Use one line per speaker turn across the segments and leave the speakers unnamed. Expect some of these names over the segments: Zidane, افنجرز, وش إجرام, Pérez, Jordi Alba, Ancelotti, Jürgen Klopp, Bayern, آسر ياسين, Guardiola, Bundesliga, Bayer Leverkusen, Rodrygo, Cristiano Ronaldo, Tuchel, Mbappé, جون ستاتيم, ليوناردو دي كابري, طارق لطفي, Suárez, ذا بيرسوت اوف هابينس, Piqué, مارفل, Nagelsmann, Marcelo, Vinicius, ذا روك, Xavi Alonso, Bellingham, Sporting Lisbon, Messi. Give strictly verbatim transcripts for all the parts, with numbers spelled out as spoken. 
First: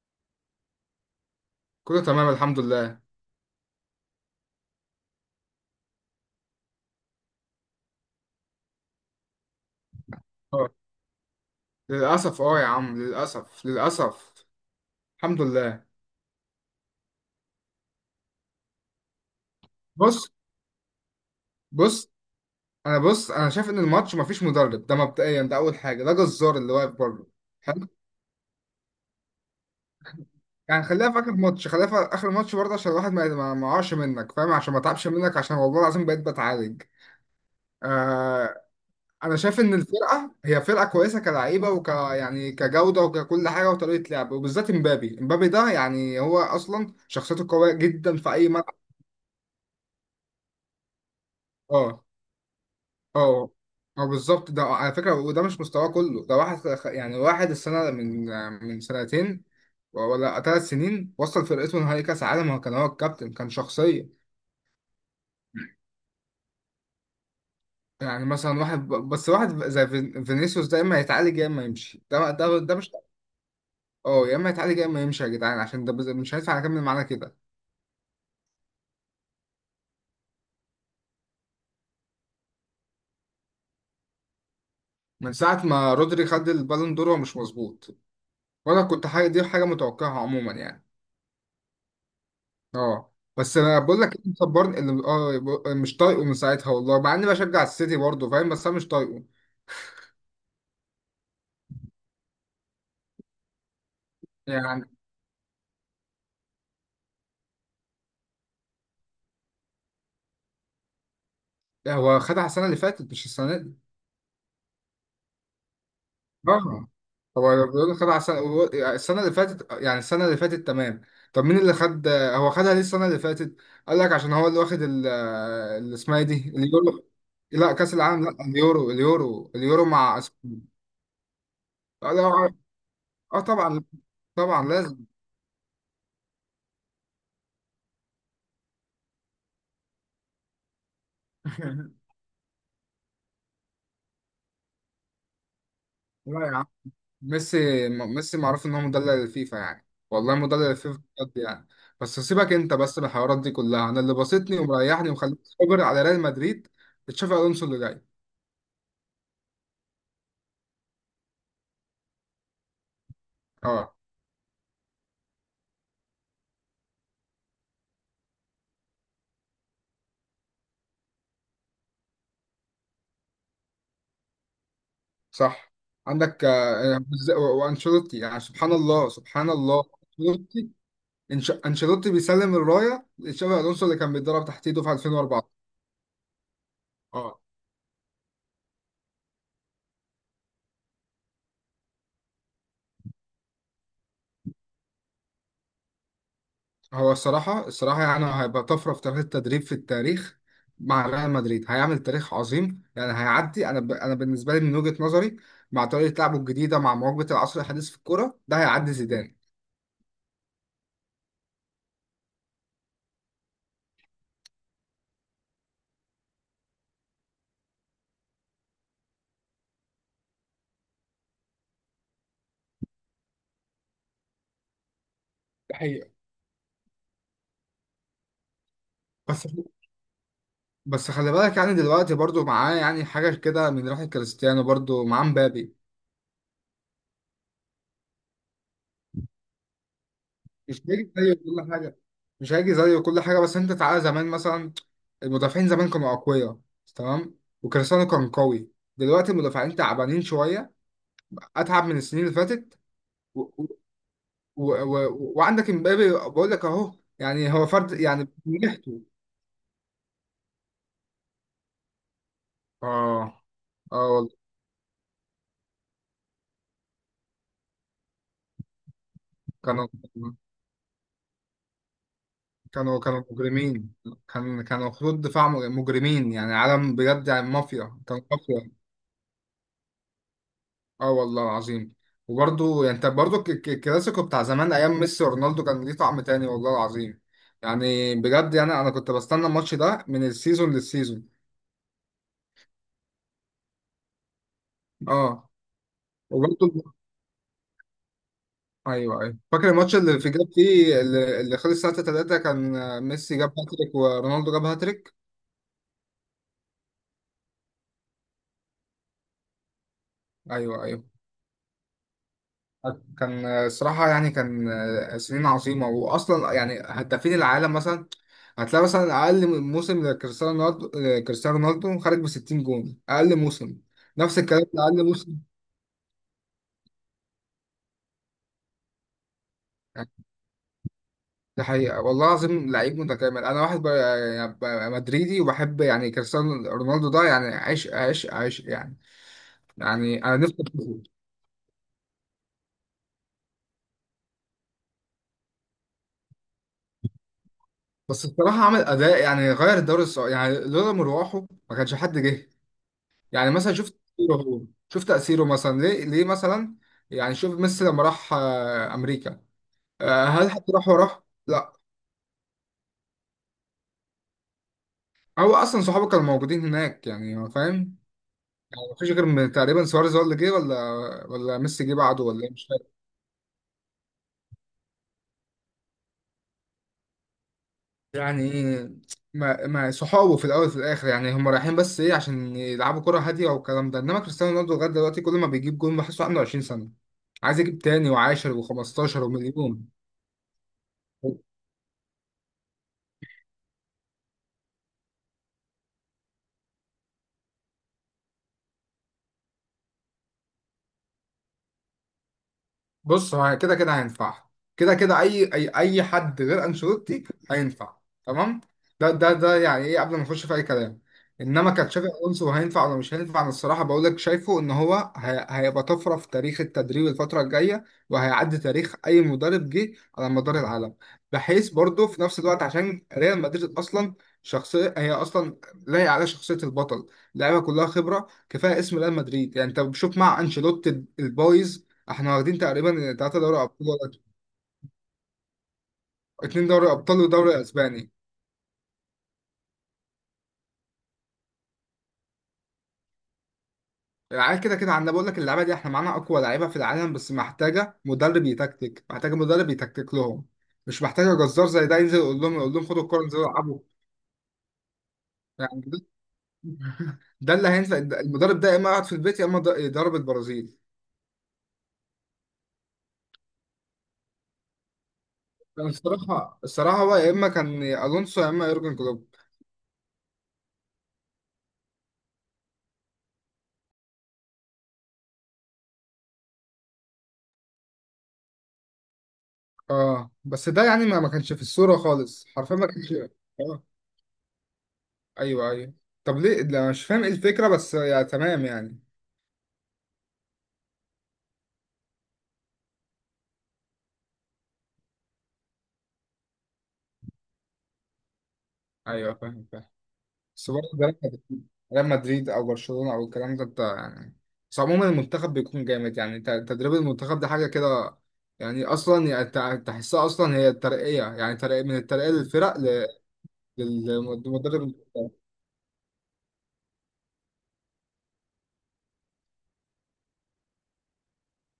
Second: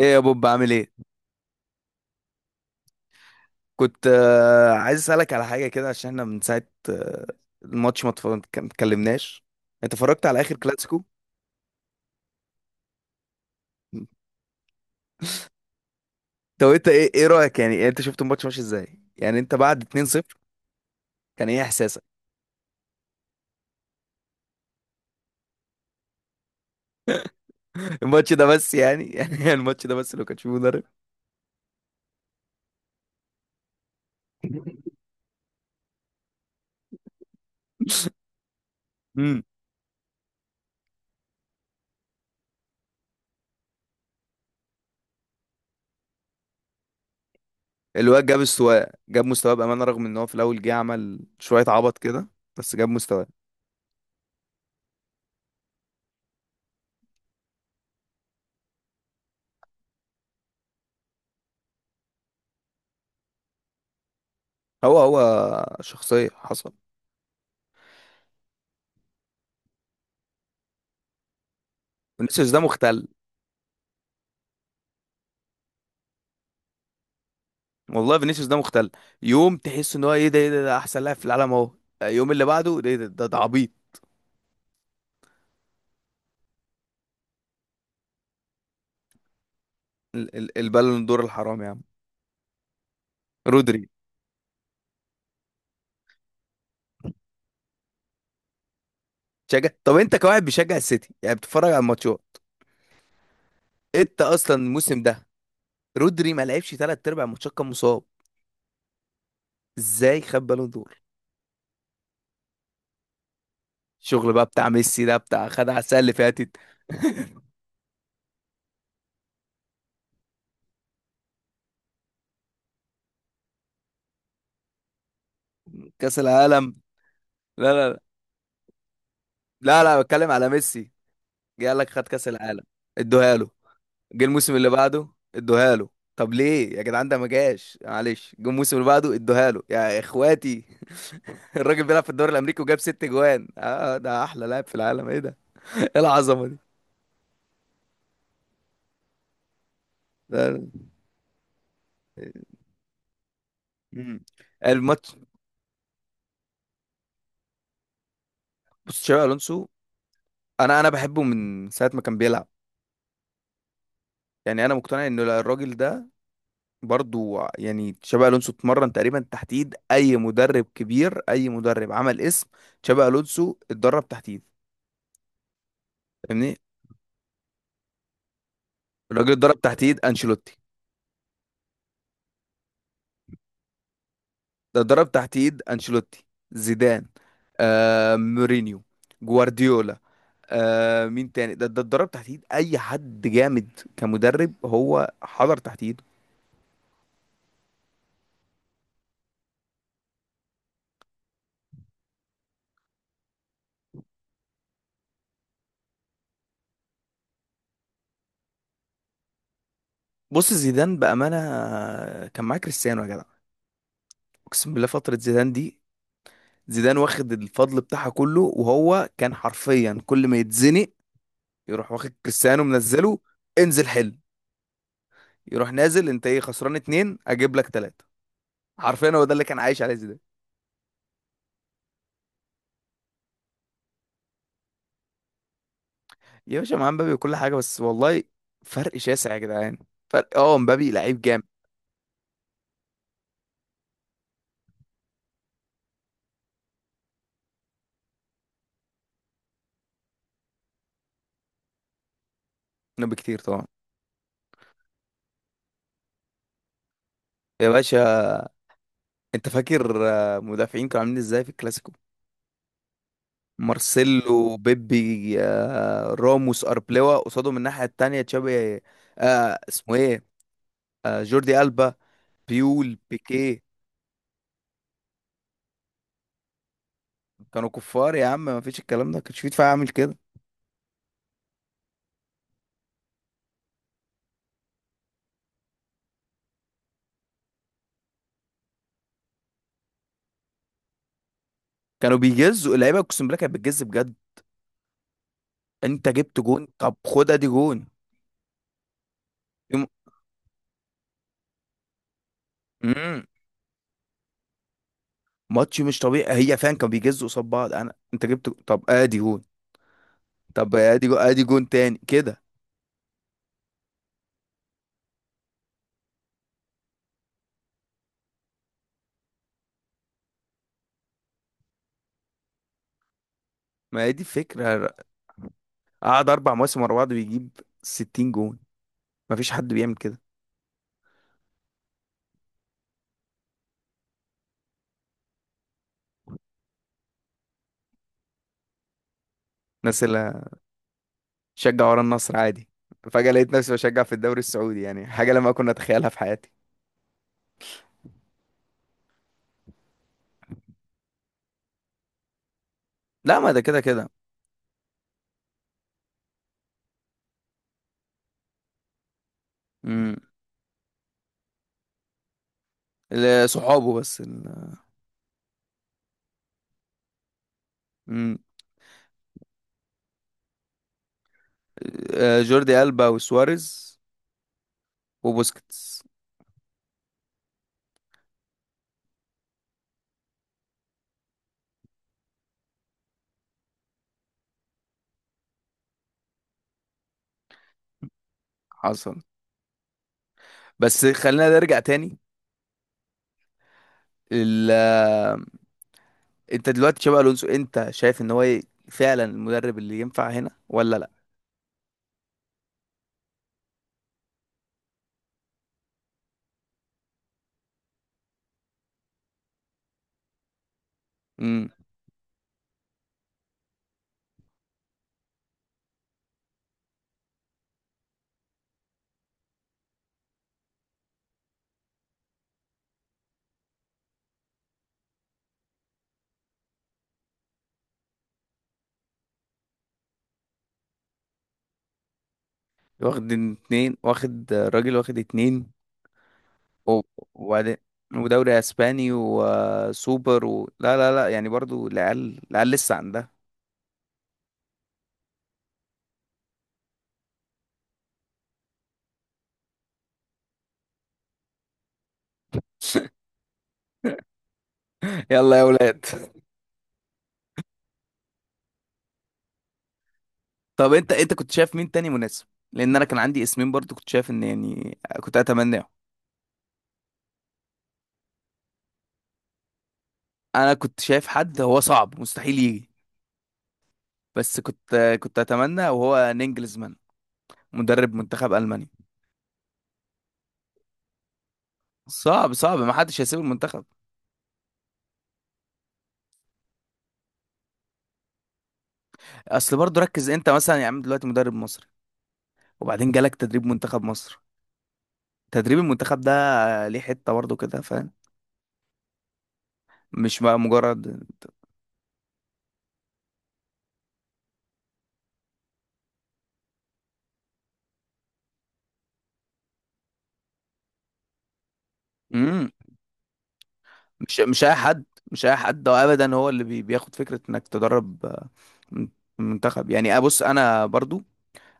ايه يا بوب عامل ايه؟
كله تمام الحمد لله.
كنت آه، عايز اسالك على حاجه كده عشان احنا من ساعه آه، الماتش ما اتفرج- ما اتكلمناش. انت اتفرجت على اخر
اه،
كلاسيكو؟
للأسف. اه يا عم، للأسف للأسف. الحمد لله.
طب انت ايه، ايه رايك يعني، يعني انت شفت الماتش ماشي ازاي؟ يعني انت بعد
بص
اثنين صفر كان ايه احساسك؟
بص أنا بص أنا شايف إن الماتش مفيش مدرب، ده مبدئيا، ده أول حاجة، ده جزار اللي واقف بره. حلو.
الماتش ده بس يعني يعني الماتش ده بس لو كان فيه مدرب.
يعني خليها في آخر ماتش، خليها في آخر ماتش برضه، عشان الواحد ما ما ما يقعش منك، فاهم؟ عشان ما تعبش منك، عشان والله العظيم بقيت بتعالج. آه، أنا
امم
شايف إن الفرقة هي فرقة كويسة، كلعيبة وك يعني كجودة وككل حاجة وطريقة لعب، وبالذات إمبابي. إمبابي ده يعني هو أصلا شخصيته قوية جدا
الواد
في
جاب
أي ملعب.
استواء، جاب مستواه بامانه، رغم ان هو في الاول جه عمل شويه عبط
اه
كده، بس جاب مستواه.
اه اه، بالظبط. ده على فكرة، وده مش مستواه كله. ده واحد خ- يعني واحد السنة من من سنتين ولا ثلاث سنين وصل فرقته نهائي كأس عالم. هو كان هو الكابتن، كان شخصية.
هو هو شخصيه، حصل.
يعني مثلا واحد ب- بس واحد زي فين- فينيسيوس ده، يا اما يتعالج يا اما يمشي، ده
فينيسيوس
ده
ده
ده مش.
مختل،
اه، يا اما يتعالج يا اما يمشي، يا جدعان، عشان ده بز- مش هينفع اكمل معانا كده.
والله فينيسيوس ده مختل. يوم تحس ان هو ايه ده، ايه ده، ده احسن لاعب في العالم اهو. آه، يوم اللي بعده ده، إيه ده، ده, ده عبيط.
من ساعة ما رودري خد البالون دور، هو مش مظبوط، وانا كنت حاجة دي حاجة متوقعها
ال-
عموما
ال-
يعني.
البالون دور الحرام يا عم.
اه، بس انا
رودري
بقول لك، اللي مصبرني، اللي اه ب- مش طايقه من ساعتها والله، مع اني بشجع السيتي برضه، فاهم؟ بس انا مش طايقه.
تشجع. طب انت كواحد بيشجع السيتي يعني بتتفرج على الماتشات؟ انت اصلا
يعني
الموسم ده رودري ما لعبش ثلاث ارباع الماتشات، كان مصاب. ازاي خد بالون دور؟
هو خدها السنه اللي فاتت، مش السنه دي.
الشغل بقى بتاع ميسي، ده بتاع خد على السنه اللي فاتت.
اه، هو بيقول خدها السنه هو- السنه اللي فاتت، يعني السنه اللي فاتت، تمام. طب مين اللي خد؟ هو خدها ليه السنه اللي فاتت؟ قال لك عشان هو اللي واخد ال- اللي
كاس
اسمها إيه دي،
العالم.
اليورو. لا،
لا لا
كاس
لا،
العالم، لا، اليورو، اليورو
لا
اليورو
لا،
مع
بتكلم على
أسبانيا.
ميسي. جه قال لك خد
لا،
كاس العالم، ادوها
اه
له.
طبعا،
جه الموسم
طبعا
اللي
لازم.
بعده، ادوها له. طب ليه يا جدعان؟ ده ما جاش، معلش، جه الموسم اللي بعده ادوها له يا اخواتي. الراجل بيلعب في الدوري الامريكي وجاب ست جوان، اه ده احلى لاعب في العالم، ايه ده؟ ايه
لا
العظمه دي؟
يا ميسي، م- ميسي معروف ان هو مدلل الفيفا، يعني والله
ده
مدلل الفيفا بجد يعني. بس سيبك انت بس من الحوارات دي كلها، انا اللي
مم.
بسطني ومريحني
الماتش.
ومخليني صابر على ريال مدريد تشافي الونسو اللي جاي.
بص تشابي الونسو، انا انا بحبه من ساعه ما كان بيلعب.
اه،
يعني انا مقتنع ان الراجل ده برضو، يعني تشابي الونسو اتمرن تقريبا تحت ايد اي مدرب كبير، اي مدرب عمل اسم. تشابي الونسو اتدرب تحت ايد،
صح. عندك
فاهمني،
آه، وز- و- وانشيلوتي، يعني سبحان الله،
الراجل
سبحان
اتدرب تحت
الله.
ايد انشيلوتي.
انشيلوتي، إنش- انشيلوتي بيسلم الرايه لتشافي الونسو اللي كان بيتدرب تحت
ده
ايده في
ضرب تحت
ألفين وأربعة.
ايد انشيلوتي، زيدان، آه مورينيو، جوارديولا. آه مين تاني؟ ده ده اتدرب تحت ايد اي حد جامد كمدرب، هو حضر تحت ايده.
هو الصراحة الصراحة يعني هيبقى طفرة في تاريخ التدريب، في التاريخ. مع ريال مدريد هيعمل تاريخ عظيم يعني هيعدي. أنا ب... أنا بالنسبة لي من وجهة نظري، مع طريقة لعبه الجديدة مع مواكبة العصر الحديث في الكورة، ده هيعدي زيدان.
بص زيدان بامانه، آه، كان معاه كريستيانو يا جدع. اقسم بالله فتره زيدان دي، زيدان واخد الفضل بتاعها كله، وهو كان حرفيا كل ما يتزنق يروح واخد كريستيانو، منزله، انزل حل. يروح
ده
نازل،
حقيقة.
انت ايه خسران اتنين، اجيب لك تلاته. حرفيا هو ده اللي
بس
كان عايش عليه زيدان.
بس خلي بالك، يعني دلوقتي برضو معاه يعني حاجة كده من ريحة كريستيانو، برضو معاه مبابي.
يا باشا مع مبابي وكل حاجة، بس والله فرق شاسع يا جدعان. فرق، اه
مش
مبابي
هيجي
لعيب
زيه
جامد
كل حاجة. مش هيجي زيه كل حاجة، بس أنت تعالى زمان مثلا، المدافعين زمان كانوا أقوياء، تمام، وكريستيانو كان قوي. دلوقتي المدافعين تعبانين شوية، اتعب من السنين اللي فاتت.
منه بكتير
و... و...
طبعا.
و... و... وعندك امبابي بقول لك اهو، يعني هو
يا
فرد يعني
باشا
نجحته.
انت فاكر آه، مدافعين كانوا عاملين ازاي في الكلاسيكو؟
اه، اه والله،
مارسيلو، بيبي، آه، راموس، اربلوا قصادهم، الناحية التانية تشابي، آه
كانوا
اسمه ايه، آه جوردي ألبا، بيول،
كانوا كانوا
بيكيه.
مجرمين. كان كانوا خطوط دفاع مجرمين، يعني عالم بجد، يعني
كانوا
مافيا،
كفار
كانوا
يا عم، ما
مافيا.
فيش الكلام ده، كانش في دفاع عامل كده.
اه والله العظيم. وبرضه يعني انت برضه الك- الك- الكلاسيكو بتاع زمان، ايام ميسي ورونالدو، كان ليه طعم تاني والله العظيم. يعني بجد، يعني انا كنت بستنى الماتش ده من السيزون للسيزون.
كانوا بيجزوا اللعيبة، اقسم بالله كانت بتجز بجد.
اه
انت جبت جون، طب
وبرضه،
خدها دي جون.
ايوه ايوه، فاكر الماتش اللي في جاب فيه، اللي اللي خلص ساعة تلاتة. كان آه،
امم
ميسي جاب هاتريك ورونالدو جاب هاتريك.
ماتش مش طبيعي، هي فعلا كانوا بيجزوا قصاد بعض. انا انت جبت، طب ادي جون، طب
ايوه ايوه.
ادي جون، ادي جون تاني كده.
كان آه، الصراحة يعني، كان آه، سنين عظيمة، واصلا يعني هدافين العالم مثلا، هتلاقي مثلا اقل موسم لكريستيانو رونالدو، آه، كريستيانو رونالدو خارج ب ستين جون اقل موسم.
ما هي دي
نفس الكلام،
الفكره،
اقل موسم.
قعد اربع مواسم ورا بعض بيجيب ستين جون، ما فيش حد بيعمل كده.
ده حقيقة والله العظيم، لعيب متكامل. أنا واحد ب- يعني ب- مدريدي، وبحب يعني كريستيانو رونالدو، ده يعني عشق عشق عشق يعني.
الناس
يعني أنا
اللي
نفسي أشوفه.
شجع ورا النصر عادي، فجاه لقيت نفسي بشجع في الدوري السعودي، يعني حاجه لما كنا اتخيلها في حياتي.
بس بصراحة عمل أداء، يعني غير الدوري السعودي، يعني لولا مروحه ما كانش حد جه.
لا،
يعني
ما ده
مثلا
كده
شوف
كده.
تأثيره هو، شوف تأثيره مثلا، ليه؟ ليه مثلا؟ يعني شوف ميسي لما راح آه، أمريكا،
امم
آه، هل حد راح وراه؟ لا.
ال- صحابه بس ال...
هو أصلا صحابه كانوا موجودين هناك، يعني هو فاهم.
امم
يعني مفيش غير م- تقريبا سواريز هو اللي جه، ولا ولا ميسي جه بعده،
آه،
ولا إيه؟ مش
جوردي ألبا وسواريز وبوسكيتس.
يعني ما ما صحابه في الاول وفي الاخر، يعني هم رايحين بس ايه، عشان يلعبوا كرة هادية والكلام ده. انما كريستيانو رونالدو لغاية دلوقتي كل ما بيجيب جون بحسه عنده عشرين سنة، عايز يجيب تاني وعاشر
حصل.
وخمستاشر ومليون.
بس خلينا نرجع تاني. انت دلوقتي تشابي الونسو انت شايف ان هو ي- فعلا المدرب اللي ينفع هنا ولا لا؟
بص، هو كده كده هينفع. كده كده، اي اي اي حد غير انشيلوتي هينفع، تمام. ده ده ده يعني ايه قبل ما نخش في اي كلام.
امم
انما كتشافي الونسو هينفع ولا مش هينفع، انا الصراحه بقول لك، شايفه ان هو هي- هيبقى طفره في تاريخ التدريب الفتره الجايه، وهيعدي تاريخ اي مدرب جه على مدار العالم، بحيث برضه في نفس الوقت، عشان ريال مدريد اصلا شخصيه، هي اصلا لايقه على شخصيه البطل، اللعيبه كلها خبره، كفايه اسم ريال مدريد. يعني انت بتشوف مع انشيلوتي البايظ احنا واخدين تقريبا
واخد
تلاتة دوري ابطال،
اتنين،
ولا
واخد راجل، واخد اتنين
اتنين دوري
و-
ابطال ودوري
وبعدين،
اسباني.
ودوري اسباني وسوبر و... لا لا لا، يعني برضو العيال، العيال لسه عندها.
العيال كده كده عندنا، بقول لك اللعيبه دي احنا معانا اقوى لعيبه في العالم، بس محتاجه مدرب يتكتك، محتاجه مدرب يتكتك لهم، مش محتاجه جزار زي ده ينزل يقول لهم، يقول لهم خدوا الكوره انزلوا العبوا.
يلا يا
يعني ده,
اولاد.
ده اللي هينفع. المدرب ده يا اما يقعد في البيت، يا اما ض- يدرب البرازيل.
طب انت، انت كنت شايف مين تاني مناسب؟ لان انا كان عندي اسمين، برضو كنت شايف ان يعني كنت اتمناه.
كان الصراحه، الصراحه هو يا اما كان الونسو، يا اما يورجن كلوب.
انا كنت شايف حد هو صعب مستحيل يجي، بس كنت، كنت اتمنى وهو نينجلزمان، مدرب منتخب المانيا.
اه، بس ده يعني ما ما كانش في الصوره خالص
صعب
حرفيا
صعب،
ما
ما
كانش.
حدش هيسيب
آه.
المنتخب.
ايوه ايوه. طب ليه لا؟ مش فاهم ايه الفكره، بس يا تمام يعني.
اصل برضه ركز انت مثلا يا عم، دلوقتي مدرب مصري وبعدين جالك تدريب منتخب مصر، تدريب المنتخب ده ليه حتة برضه كده، فاهم.
ايوه، فاهم فاهم.
مش بقى
بس برضه ده ريال
مجرد.
مدريد، ريال مدريد او برشلونه او الكلام ده، انت يعني. بس عموما المنتخب بيكون جامد، يعني ت- تدريب المنتخب ده حاجه كده. يعني اصلا يعني تع- تحسها اصلا هي ترقيه، يعني ترقيه من الترقيه
امم
للفرق ل-
مش مش اي
للمدرب.
حد، مش اي حد ده ابدا، هو اللي بي- بياخد فكرة انك تدرب آه، من- منتخب. يعني ابص انا برضو،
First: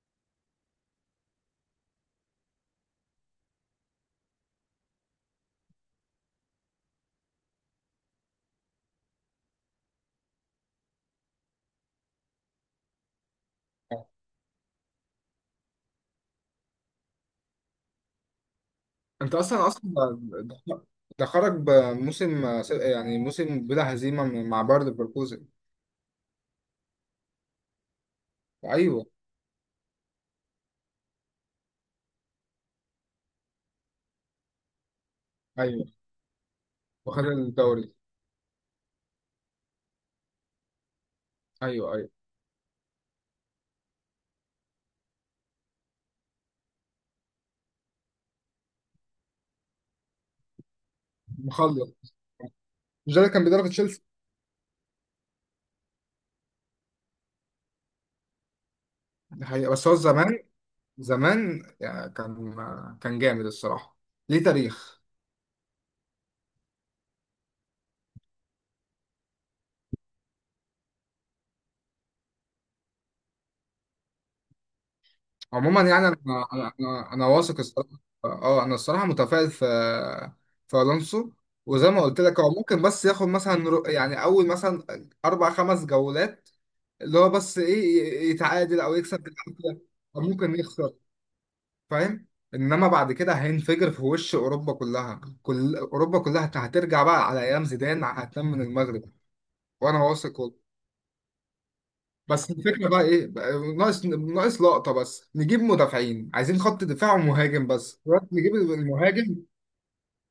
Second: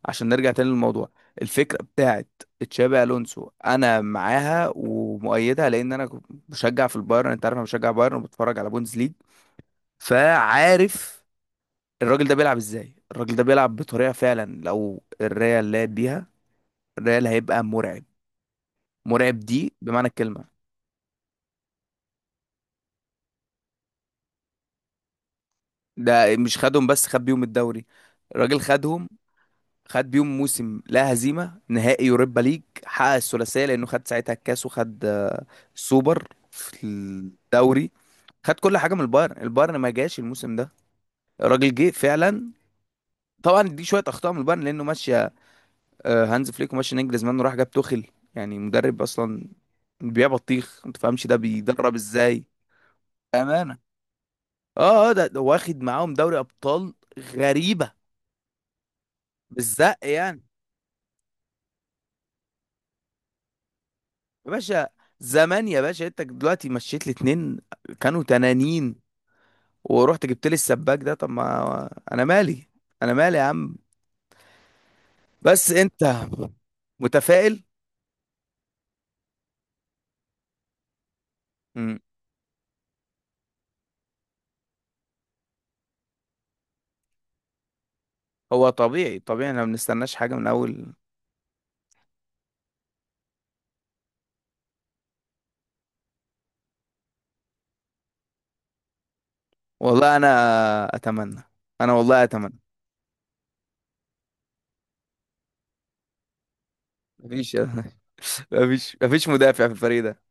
عشان نرجع تاني للموضوع، الفكرة بتاعت تشابي الونسو انا معاها ومؤيدها، لان انا كنت بشجع في البايرن، انت عارف انا بشجع بايرن وبتفرج على بوندس ليج، فعارف الراجل ده بيلعب ازاي. الراجل ده بيلعب بطريقة فعلا لو الريال لعب بيها، الريال هيبقى مرعب،
انت
مرعب
اصلا
دي
اصلا
بمعنى الكلمة.
ده ده- ده خرج بموسم س- يعني موسم بلا هزيمه من- مع باير ليفركوزن.
ده مش خدهم بس، خد بيهم الدوري. الراجل
ايوه
خدهم، خد بيهم موسم لا هزيمة، نهائي يوروبا ليج، حقق الثلاثية لأنه خد ساعتها الكاس وخد آه،
ايوه،
السوبر في
وخد
الدوري.
الدوري.
خد كل حاجة من البايرن، البايرن ما جاش الموسم ده، الراجل جه
ايوه ايوه،
فعلا. طبعا دي شوية أخطاء من البايرن، لأنه ماشي آه، هانز فليك، وماشي نجلزمان، وراح جاب توخيل، يعني مدرب اصلا بيبيع بطيخ ما تفهمش ده بيدرب
مخلص.
ازاي.
مش ده اللي كان بيدرب
امانه
تشيلسي؟
اه اه ده, ده واخد معاهم دوري ابطال، غريبه،
دي حقيقة، بس هو
بالزق يعني.
زمان، زمان يعني كان، كان جامد الصراحة، ليه
يا باشا،
تاريخ.
زمان يا باشا، انت دلوقتي مشيت لي اتنين، كانوا تنانين، ورحت جبت لي السباك ده، طب ما انا مالي، انا مالي يا عم. بس
عموما يعني انا
انت
انا انا, أنا واثق
متفائل.
الصراحة. اه انا الصراحة متفائل في، في الونسو. وزي
مم.
ما قلت لك، هو ممكن بس ياخد مثلا رو- يعني اول مثلا اربع خمس جولات، اللي هو بس ايه،
هو
يتعادل او
طبيعي،
يكسب
طبيعي، احنا ما
بالعافية،
بنستناش
او
حاجه من
ممكن
اول.
يخسر، فاهم؟ انما بعد كده هينفجر في وش اوروبا كلها، كل اوروبا كلها هترجع بقى على ايام زيدان، هتنام من المغرب. وانا
والله انا
واثق والله.
اتمنى، انا والله
بس
اتمنى.
الفكره بقى ايه بقى، ناقص ناقص لقطه بس، نجيب مدافعين، عايزين خط دفاع
مفيش.
ومهاجم، بس دلوقتي نجيب
مفيش مفيش
المهاجم.
مدافع في الفريق ده.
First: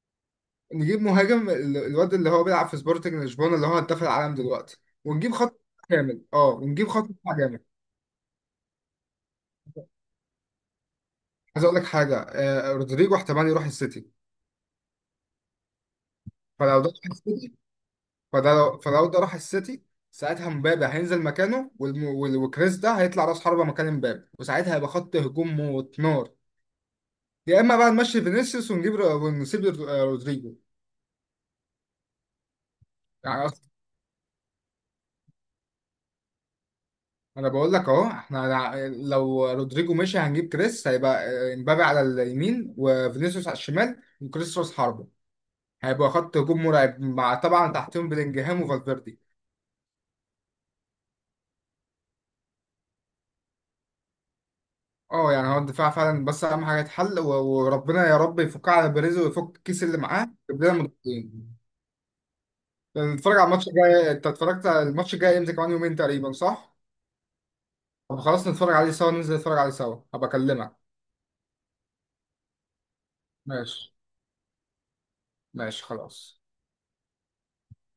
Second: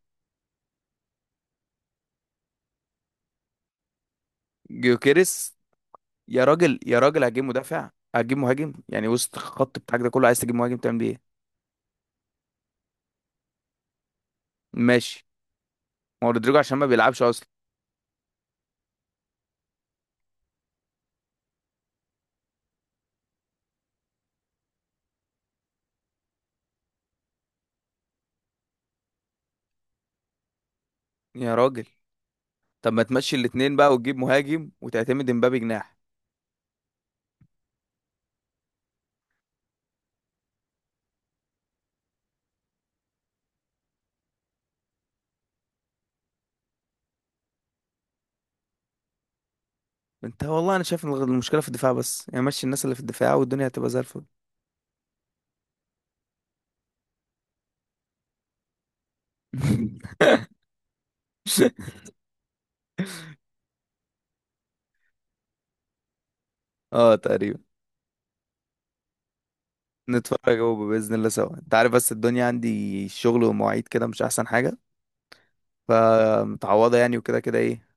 نجيب مهاجم، ال- الواد اللي هو بيلعب في سبورتنج لشبونه اللي هو هداف العالم دلوقتي. ونجيب
جيوكيريس.
خط كامل.
يا
اه،
راجل،
ونجيب
يا
خط
راجل،
دفاع
هتجيب
جامد.
مدافع، هتجيب مهاجم، يعني وسط الخط بتاعك ده كله عايز تجيب مهاجم تعمل بيه ايه؟
عايز اقول لك حاجه، آه رودريجو احتمال يروح السيتي.
ماشي، ما هو رودريجو عشان
فلو
ما
ده راح
بيلعبش اصلا.
السيتي، فده لو فلو ده راح السيتي، ساعتها مبابي هينزل مكانه، والم- وال- وكريس ده هيطلع راس حربه مكان مبابي، وساعتها هيبقى خط هجوم موت نار. يا اما بقى نمشي فينيسيوس ونجيب رو- ونسيب رو- آه، رودريجو.
يا راجل، طب ما تمشي
يعني أص-
الاتنين بقى، وتجيب مهاجم، وتعتمد امبابي جناح.
انا بقول لك اهو، احنا ع- لو رودريجو مشي هنجيب كريس، هيبقى آه، امبابي على اليمين وفينيسيوس على الشمال وكريس راس حربة، هيبقى خط هجوم مرعب، مع طبعا تحتهم بلينجهام وفالفيردي.
انت والله انا شايف ان المشكله في الدفاع بس، يعني مشي الناس اللي في الدفاع والدنيا هتبقى زي الفل.
اه، يعني هو الدفاع فعلا بس، اهم حاجه يتحل، و- وربنا يا رب يفكها على بيريز ويفك الكيس اللي معاه، يجيب لنا مدافعين. نتفرج على الماتش الجاي. انت اتفرجت على الماتش الجاي امتى؟ كمان يومين تقريبا، صح؟
اه تقريبا.
طب خلاص نتفرج عليه سوا، ننزل نتفرج عليه سوا، هبقى
نتفرج هو
اكلمك.
باذن الله سوا، انت عارف بس الدنيا عندي شغل ومواعيد
ماشي،
كده، مش احسن حاجه.
ماشي خلاص.
فمتعوضه يعني، وكده كده ايه،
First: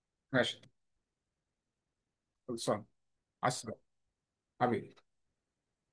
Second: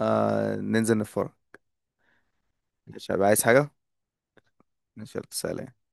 آه
ماشي،
ننزل نتفرج.
خلصان.
مش هبقى عايز حاجة.
عسل. حبيبي.
ماشي، يلا، سلام.